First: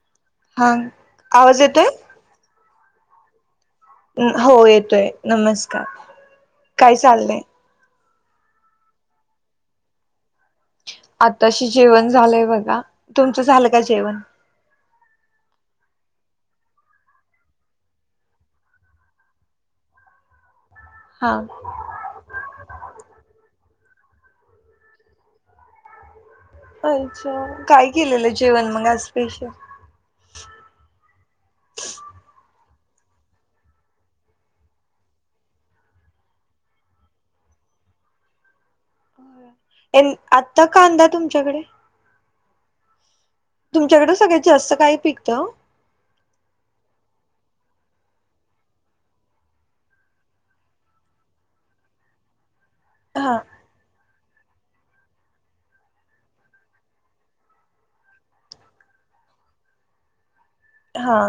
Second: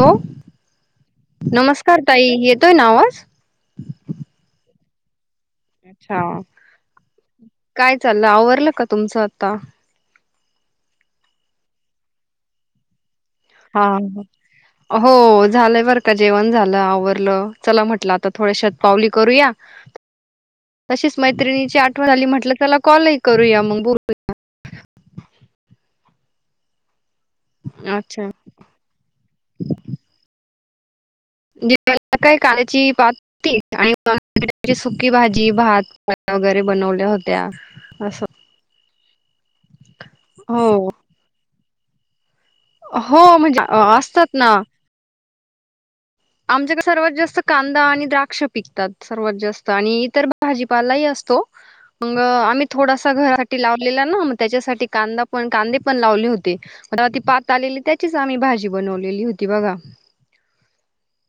Hello. हां. आवाज येतोय‌. ताई! येतोय ना आवाज? हो येतोय. नमस्कार! अच्छा! काय चाललंय काय चाललंय आवरलं का तुमचं आता? आताशी जेवण झालंय बघा. तुमचं झालं? का हा‌ [inaudible] हो झालंय बरं का जेवण झालं आवरलं. चला म्हटलं आता थोड्या शतपावली करूया. तशीच हा मैत्रिणीची आठवण आली. म्हटल चला कॉल ही करूया मग बोलू अच्छा! काय अच्छा. केलेलं जेवण मग आज स्पेशल? [unintelligible] पात [unintelligible] आणि सुकी भाजी, भात, चपात्या वगैरे बनवल्या होत्या. असं. आता हो. कांदा तुमच्याकडे? हो म्हणजे तुमच्याकडे असतात सगळ्यात ना. जास्त काय पिकतं. आमच्याकडे सर्वात जास्त कांदा आणि द्राक्ष पिकतात सर्वात जास्त आणि इतर भाजीपालाही असतो. मंग आम्ही थोडासा हा घरासाठी लावलेला ना त्याच्यासाठी कांदा पण कांदे पण लावले हुते. परवा ती पात आलेली त्याचीच आम्ही भाजी बनवलेली होती बघा. हा.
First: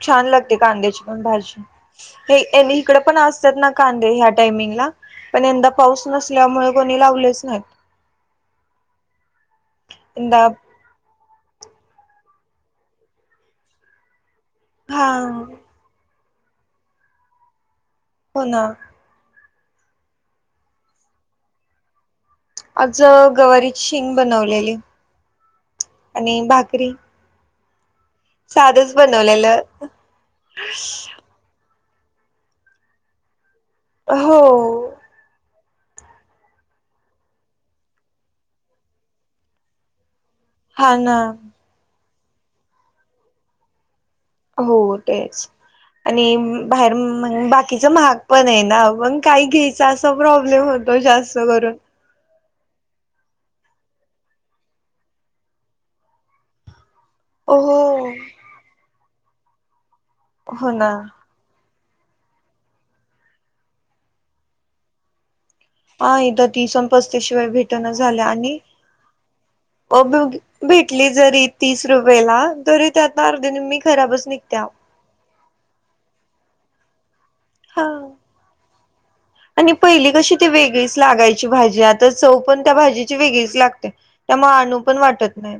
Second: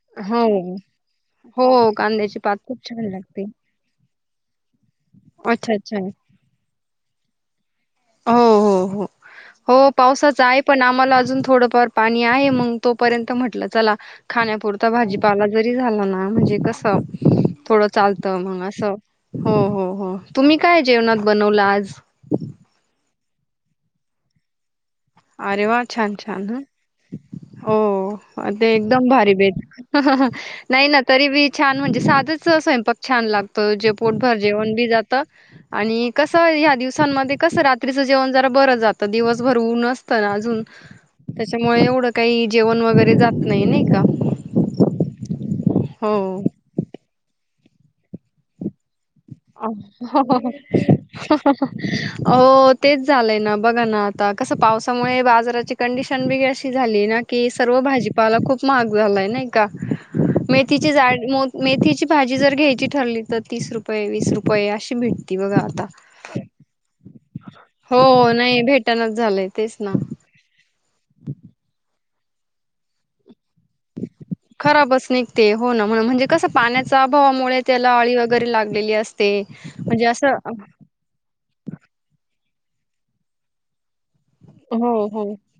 छान हो लागते कांद्याची पण भाजी. हो हे कांद्याची पात येणी खूप इकडे छान पण लागते. असतात ना कांदे ह्या टायमिंग ला पण यंदा अच्छा अच्छा पाऊस नस त्यामुळे कोणी लावलेच नाहीत. हो हो हो पावसाच यंदा आहे. पण आम्हाला अजून थोडंफार पाणी आहे मग तोपर्यंत म्हटलं चला खाण्यापुरता हा भाजीपावला ज ते झालं ना म्हणजे कस थोडं चालत हो मग ना अस हो हो हो. तुम्ही काय जेवणात बनवलं आज? आज गवारीची शिंग बनवलेली. अरे वा! छान! आणि छान! भाकरी हो. अ ते साधच एकदम भारी बनवलेलं भेटत. नाही ना तरी बी छान म्हणजे साधच स्वयंपाक छान लागतो. जे पोटभर हो जेवण बी जात आणि कस ह्या दिवसांमध्ये कस रात्रीच जेवण जरा बर जातं दिवसभर ऊन अस तर अजून. हा ना. मग एवढं काही जेवण वगैरे जात नाही. नाही का? हो तेच आणि हो. बाहेर बाकीच महाग पण आहे ना बग काही घ्यायच असा प्रॉब्लेम होतो जास्त करून. हो तेच झालंय ना बघा ना आता कस पावसामुळे बाजाराची कंडिशन वेगळी झालीय ना की हो सर्व भाजीपाला खूप महाग झालाय नाही का. हो ना मेथीचीच आज मेथीची भाजी जर घ्यायची ठरली तर तीस रुपये वीस रुपये अशी भेटती बघा आता. पहा एकदा तीस आणि पस्तीस त्याशिवाय भेटण झाल्या हो आणि नाही भेटणच झालंय तेच ना अ भेटली जरी तीस रुपयेला तरी त्यात अर्धी निमी खराबच निघत्या. बस निघते हो ना म्हण म्हणजे कस पाण्याच्या अभावामुळे हा त्याला अळी वगैरे लागलेली असते आणि ते म्हणजे पहिली असं. [unintelligible] वेगळीच लागायची भाजी आता चव पण त्या भाजीची वेगळीच लागते. त्यामुळे आणू हो पण हो. वाटत नाही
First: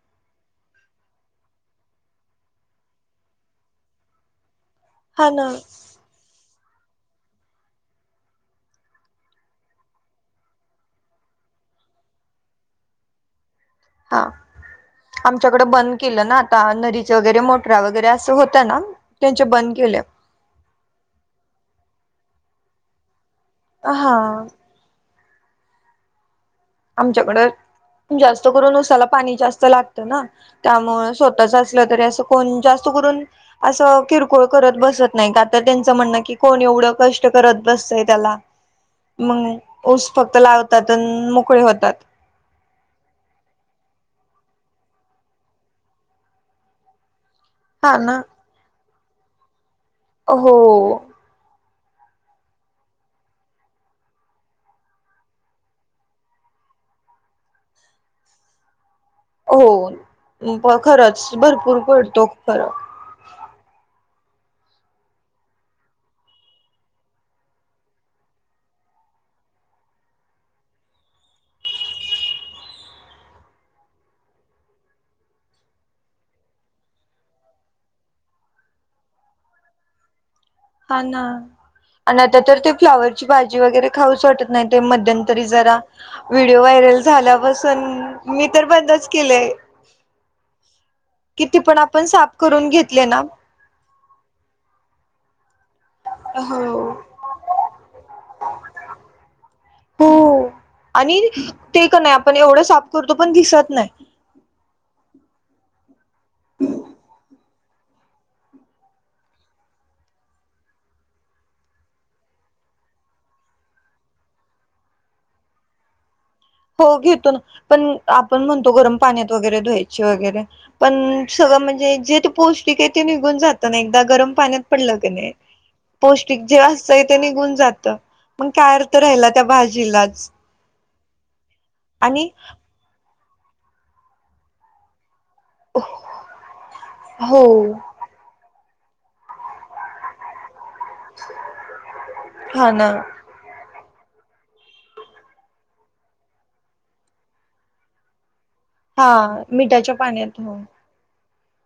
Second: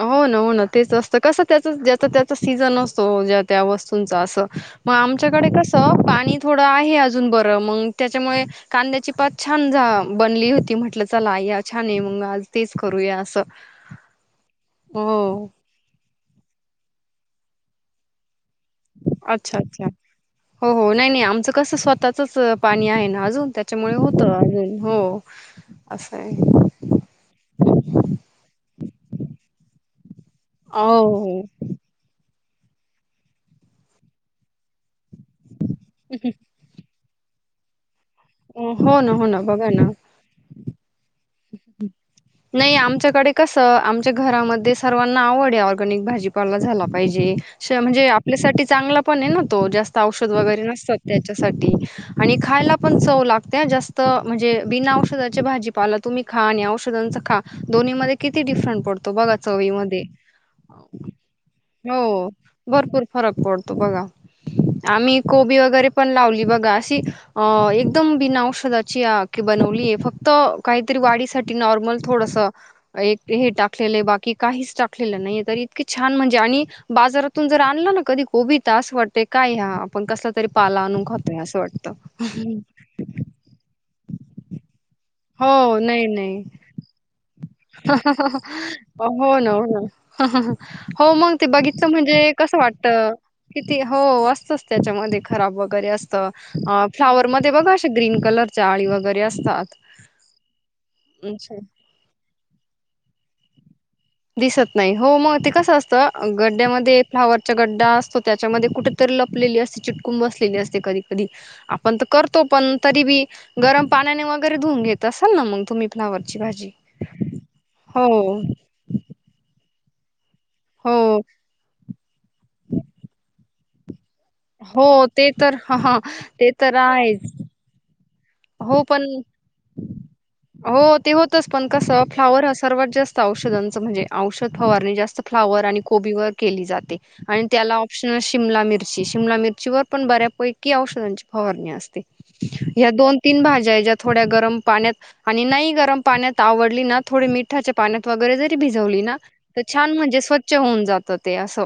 हो ना हो ना तेच असतं कसं त्याच ज्याचा त्याचा सीजन असतो ज्या त्या वस्तूंचा असं मग हा आमच्याकडे ना कसं पाणी थोडं आहे अजून बरं मग त्याच्यामुळे कांद्याची पात छान बनली होती म्हटलं चला या छान आहे मग आज तेच करूया. स हा आमच्याकडें बंद केलं ना आता नदीच वगैरे मोटरा वगैरे असं होत अच्छा अच्छा, हो हो नाही नाही आमचं कसं स्वतःचच पाणी आहे ना अजून त्या त्यामुळे हा होत अजून हो असंय आमच्याकड जास्त करून उसाला पाणी जास्त लागतं ना हो, त्यामुळे हो. स्वतचा अस [unintelligible] अस जास्त करून अस किरकोळ करत बसत नाही त्यांच म्हण की कोण एवढं कष्ट करत बसतंय त्याला हो ना, हो ना. मग बघा ना. फक्त लावतात आणि मोकळे होतात. नाही आमच्याकडे कसं आमच्या घरामध्ये सर्वांना आवड आहे ऑर्गॅनिक भाजीपाला झाला पाहिजे. हा म्हणजे ना आपल्यासाठी चांगला पण आहे ना तो जास्त औषध हो वगैरे नसतात त्या आमच्यासाठी आणि खायला पण चव लागत्या जास्त म्हणजे बिन आवश्यादाचे भाजी तुम्ही खा आणि औषधांचा खा दोनी मध्ये किती डिफरंट पडतो बघा चवी मध्ये हो खरंच भरपूर पडतो हो खरं भरपूर फरक पडतो बघा आम्ही कोबी वगैरे पण लावली बघा अशी अ एकदम बिन औषधाची की बनवलीय फक्त काहीतरी वाढीसाठी नॉर्मल थोडस एक हे टाकलेलं आहे बाकी काहीच टाकलेलं नाहीये तर इतके छान म्हणजे आणि बाजारातून जर आणला ना कधी कोबी त अस वाटते काय हा आपण कस तरी पाला हा आणनू ना खातोय असं वाटत आणि आता तर ते फ्लावरची भाजी वगैरे खाऊस वाटत नाही ते मध्यंतरी हो जरा नाही नाही. व्हिडिओ व्हायरल झाल्या पासून पण मी तर बंदच हो केलय ना हो ना. हो मग ते किती पण बघितलं आपण साफ म्हणजे कसं करून घेतले वाटतं. ना किती हो असतच त्याच्यामध्ये खराब वगैरे असत अं अं हो फ्लाॉवर मध्ये बघा अशा ग्रीन कलरच्या आळी वगैरे असतात. हो आणि अच्छा, ते का नाही आपण एवढं साफ करतो पण दिसत नाही. दिसत नाही हो मग ते कसं असतं गड्डयामध्ये फ्लावर गड्डा असतो त्याच्यामध्ये कुठेतरी लपलेली असते चिटकून बसलेली असते कधी कधी आपण तर करतो पण तरी बी गरम पाण्याने वगैरे धुऊन घेत असाल ना मग तुम्ही फ्लॉवरची भाजी हो घेतो ना पण हो आपण म्हणतो गरम पाण्यात वगैरे धुवायची वगैरे हो पण सगळं म्हणजे जे ते पौष्टिक आहे ते निघून जात पण एकदा गरम पाण्यात हो पडलं की ते नाही तर ह पौष्टिक ते जे तर असतंय ते आहेच निघून जात मग काय हो अर्थ पण राहिला त्या भाजीलाच हो ते होतच पण कसं आणि फ्लॉवर हा सर्वात जास्त औषधांचं म्हणजे औषध फवारणी जास्त फ्लॉवर आणि कोबीवर केली जाते हो आणि त्याला शि शिमला मिरची शिमला मिरची वर पण बऱ्यापैकी औष [inaudible] फवारणी असते हा ना या दोन तीन भाज्या ज्या थोड्या गरम पाण्यात आणि नाही गरम पाण्यात आवडली ना थोडे मिठाच्या पाण्यात वगैरे जरी भिजवली हा ना तर मिठाच्या छान म्हणजे पाण्यात स्वच्छ हो होऊन जातं ते असं!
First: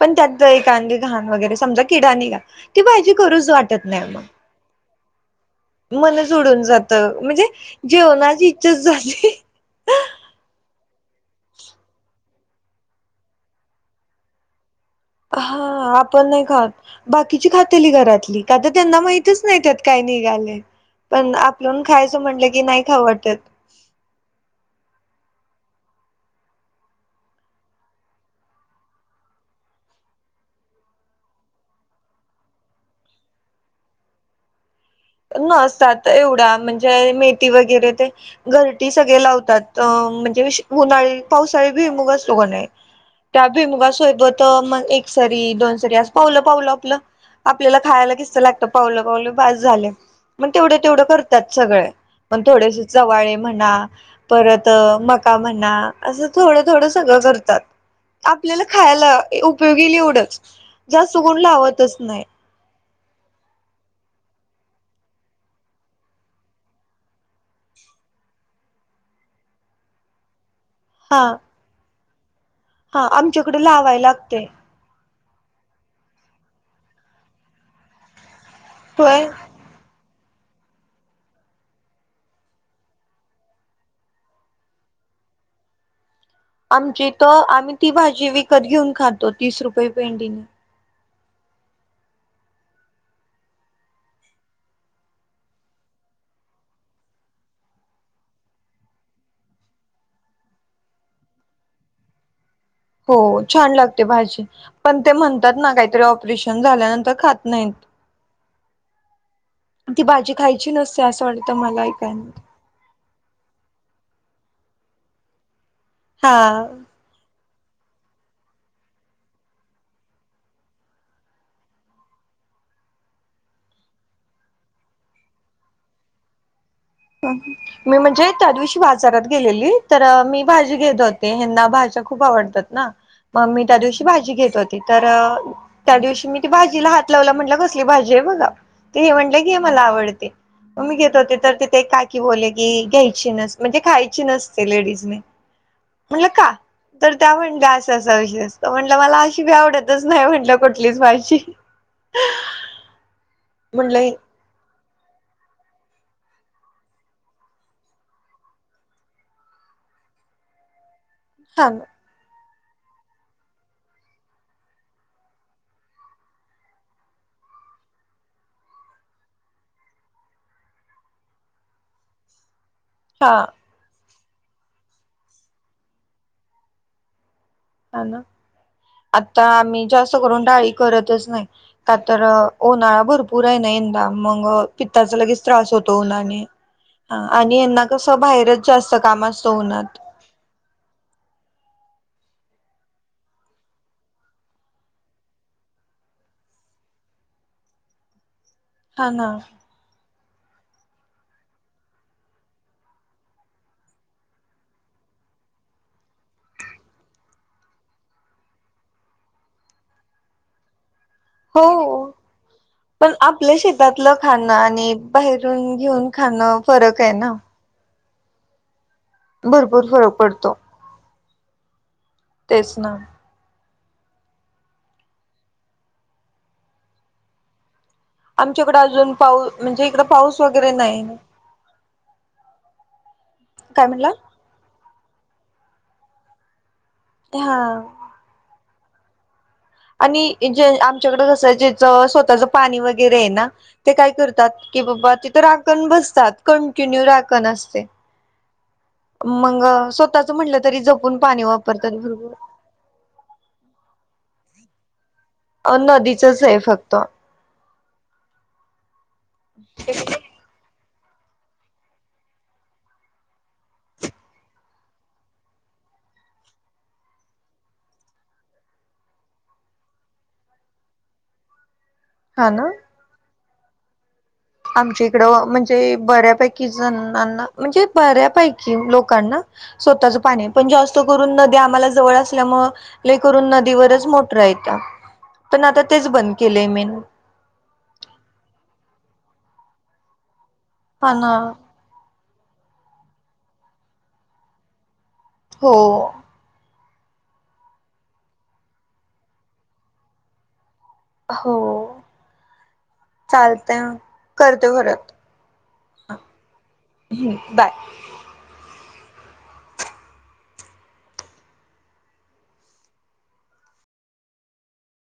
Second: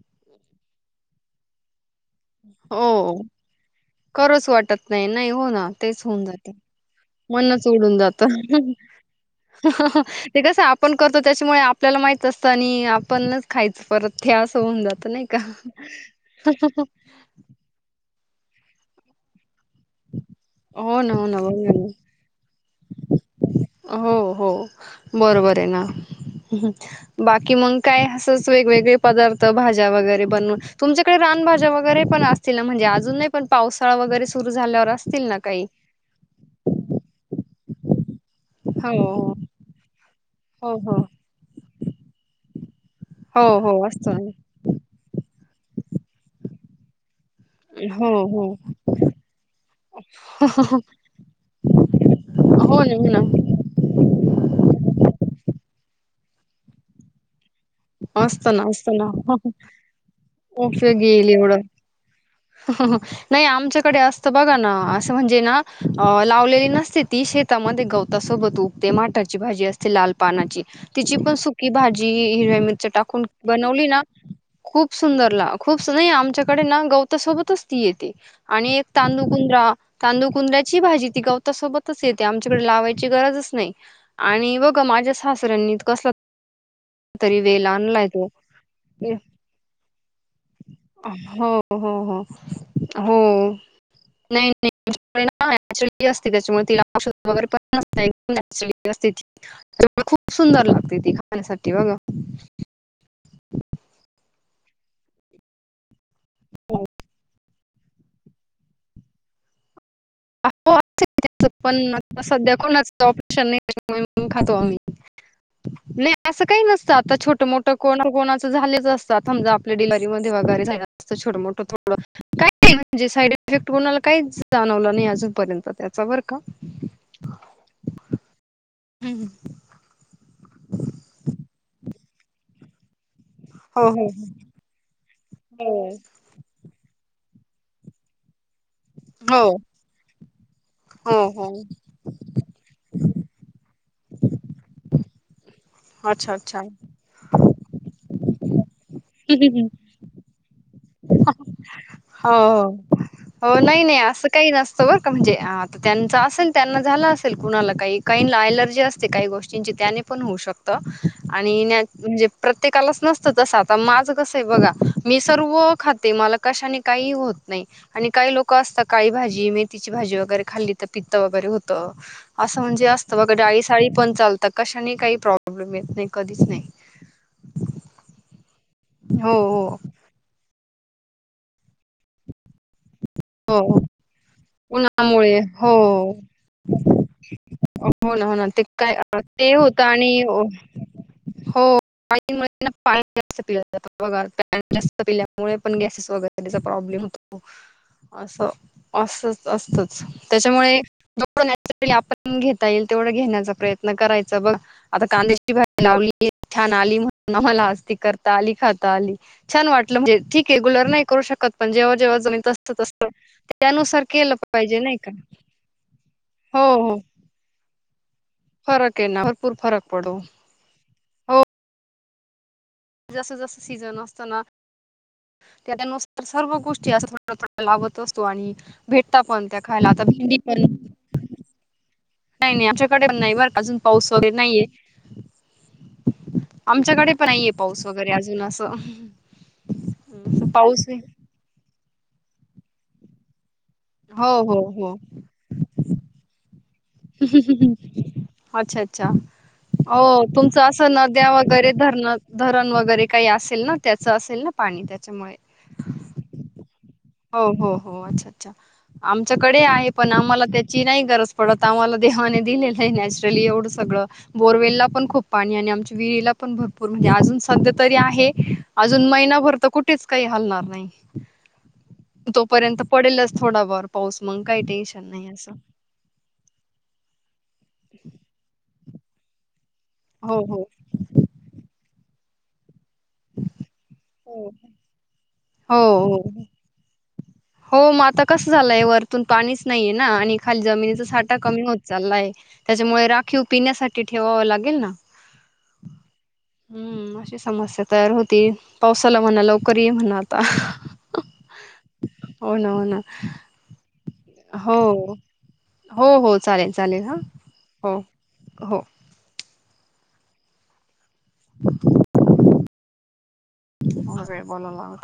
पण त्यात एखादी घाण वगैरे समजा किडा आणि ती हो भाजी करूच वाटत नाही करूच वाटत नाही नाही हो ना मग तेच होऊन मनच जातं उडून जात. त म्हणजे मनच जेवणाची इच्छा झाली. ह. [unintelligible] ते कसं आपण करतो त्याच्यामुळे आपल्याला माहित असतं आणि आपणच खायचं परत हे असं होऊन जात. ते नाही का हा आपण नाही हां खात हां! बाकीची खातेली घरातली का तर त्यांना माहितच नाही त्यात काय निघालय. हो ना हो पण ना आपण बरोबर आहे. खायचं म्हटलं की नाही खाऊ वाटत. हो हो बरोबर आहे ना हं! बाकी मग काय असंच वेगवेगळे पदार्थ भाज्या वगैरे बनवून तुमच्याकडे रानभाज्या वगैरे पण अस. तिला म्हणजे अजून नाही पण पावसाळा वगैरे सुरु झाल्यावर असतील. ना काही? नसतात एवढ्या म्हणजे मेथी वगैरे ते. घरटी हो सगळे हो लावतात अं म्हणजे हो हो. उन्हाळी पावसाळी भुईमूग असतो की नाही. त्या हो हो भुईमूगा असतो ना सोबत मग एक. सरी दोन सरी अस पावलं पावलं आपलं आपल्याला हो खायला कितस हो लागतं पावलं पावलं बास झाल. मग तेवढं तेवढं करतात सगळ्या पण थोडेसे हो ना हो ना चवाळे. म्हणा परत मका म्हणा असं थोडं थोडं सगळं करतात. असतं आपल्याला ना असतं ना खायला उपयोगी येईल एवढंच जास्त कोण लावतच नाही. ह. [unintelligible] नाही आमच्याकडे असतं बघा ना असं म्हणजे ना अं लावलेली नसते ती शेत. त्यामध्ये गवतासोबत उगते माटाची भाजी असते लाल पानाची. तिची हा पण सुकी भाजी हिरव्या मिरच्या हा टाकून आमच्याकडे बनवली लावाय ना? लागते खूप सुंदरला खूप नाही आमच्याकडे ना गवतासोबतच ती येते आणि एक. होय तांंदुकुंद्रा. तांदूळ कुंद्र्याची भाजी ती गवतासोबतच येते आमच्याकडे लावायची गरजच नाही. आणि बघा माझ्या सासऱ्यांनी कसला? आमची इथ तरी वेल आम्ही ती आणलाय तो भाजी विकत घेऊन खातो तीस रुपये पेंडीने. आम्हाला होहो हो. नाही नाहीली असते त्याच्यामुळे तिला औषध वगैरे पण न. [unintelligible] नॅचरली असते ती त्यामुळे खूप सुंदर लागते ती खाण्यासाठी बघा. हो छान लागते भाजी पण ते म्हणतात ना काहीतरी, ऑपरेशन झाल्यानंतर खात नाहीत. [unintelligible] ती भाजी खायची हो नसते असं वाटतं मला ऐकाय. परेशन नाही खातो आम्ही नाही असं काही हा नसतं आता छोट मोठ. को कोणाच झालेच असतात, समजा आपल्या डिलरी ममध्ये वगैरे झा असतं छोट मोठं थोडं. काही नाही म्हणजे साईड इफेक्ट कोणाला काही जाणवलं नाही अजूनपर्यंत त्याचा बर का! अं मी म्हणजे त्या दिवशी बाजारात गेलेली तर, मी भाजी घेत होते हना भाज्या खूप आवडतात ना! मग मी त्या हो दिवशी हो भाजी घेत होती, तर त्या दिवशी मी. भाजीला हात लावला म्हटलं कसली भाजी आहे बघा. ते हे म्हणलं की हो हे मला आवडते. मग मी घेत हो होते हो तर हो तिथे काय की बोलले की घ्यायची नसते. म्हणजे खायची नसते लेडीजे म्हटलं अच्छा का? अच्छा तर त्या म्हणल्या असं असा विषय असत, म्हटलं मला अशी बी आवडतच नाही म्हटलं. कुठलीच माझी. हो हो, हो नाही-नाही अस काही नसतं बर का, म्हणजे आ त्यांचं असेल त्यांना झाला असेल कुणाला काही काहीला एलर्जी असते काही गोष्टी ची त्याने पण होऊ शकतं, आणि हा न ना म्हणजे प्रत्येकालाच नसतं तसं आता माझं कसं आहे बघा मी सर्व खाते मला कशाने काही होत नाही. आणि काही लोक असतात काळी भाजी, मेथीची भाजी वगैरे खाल्ली तर पित्त वगैरे होतं. असं म्हणजे असतं बघ हा डाळी-साळी पण चालता कशाने, काही प्रॉब्लेम येत नाही कधीच नाही. हॅलो, हो आता हो आम्ही जास्त करून डाळी करतच नाही का तर उन्हाळा भर पूर हो आहे ना हो. यंदा मग पित्ताचा उन्हामुळे लगेच त्रास होतो हो उन्हाने, हा आणि यांना हो कसं ना हो ना ते बाहेरच जास्त काय काम ते असतं होतं उन्हात. आणि हो. काय-काय [unintelligible] बघा पाणी जास्त पिल्यामुळे पण गॅसेस वगैरेचा प्रॉब्लेम होत. असं हा ना असच असतच. त्याच्यामुळे [unintelligible] नॅचरली आपण घेता येईल तेवढं घेण्याचा प्रयत्न करायचा बघा. आता कांद्याची भाजी लावली, छान आली म्हणून आम्हांला आज करता आली, खाता आली. छान वाटलं म्हणजे ठीक रेगुलर नाही करू शकत हो. पण जेव्हा जेव्हा जमेल तसं चल असतं, पण आपल्या त्यानुसार शेतातलं केलं खाणं पाहिजे आणि नाही का, बाहेरून घेऊन खाणं हो. हो. फरक आहे ना. फरक आहे ना, भरपूर फरक पडू. तेच ना. जसं-जसं सीझन असतं ना त्यानुसार सर्व गोष्टी असं थोड-थोड्या लावत असतो. तो आणि आमच्याकडे अजून भेटता पाऊ पण त्या म्हणजे खायला इकड आता भेंडी पाऊस पण वगैरे नाही नाही -नाही आमच्याकडे नाही बरं का, अजून काय म्हणला पाऊस वगैरे नाहीये आमच्याकडे. पण नाहीये हा पाऊस वगैरे अजून असं, आणि जे पाऊस आहे. आमच्याकडे कसं जच स्वतःच पाणी वगैरे आहे ना, ते काय हो करतात, हो की हो बाबा तिथं राखण बसतात कंटिन्यू राखण असते. अच्छा, अच्छा, मग हो स्वतःच म्हटलं तुमचं तरी असं जपून नद्या पाणी वगैरे वापरतात धरणं, भरपूर धरण वगैरे काही असेल ना, त्याचं असेल ना पाणी, त्याच्यामुळे. अ नदीचच आहे फक्त. हो, हो, हो अच्छा-अच्छा आमच्याकडे आहे पण आम्हांला त्या ची नाही गरज पडत आम्हांला देवाने दिलेलं आहे नॅचरली एवढं सगळं. बोरवेलला पण खूप पाणी आणि आमच्या विहिरीला पण भरपूर म्हणजे अजून सध्या तरी आहे. अजून महिनाभर तर कुठेच काही हालणार नाही. हा ना तोपर्यंत पडेलच थोडा वार पाऊस मग काही नाही. टेन्शन आमच्या इकडं असं म्हणजे बऱ्यापैकी जणांना म्हणजे बऱ्यापैकी लोकांना, स्वतःच हो पाणी हाय हो पण जास्त करून नदी आम्हांला जवळ असल्यामुळे, लई करून नदीवरच मोटरा हो हायत्या, पण हो आता तेच हो बंद केलेय मेन. हो मग आता कसं झालंय, वरतून पाणीच नाहीये ना आणि खाली जमिनीचा हा ना साठा कमी होत चाललाय त्याच्यामुळे राखीव पिण्यासाठी ठेवावं लागेल ना. हो. हूं अशी समस्या तयार होती, पावसाला म्हणा लवकर ये म्हणा आता. हो. ््् होना, होना. चालतंय मग. हो, हो, हो,...... हो. हो. चालेल -चालेल हां, बाय हो. [inaudible] [unintelligible]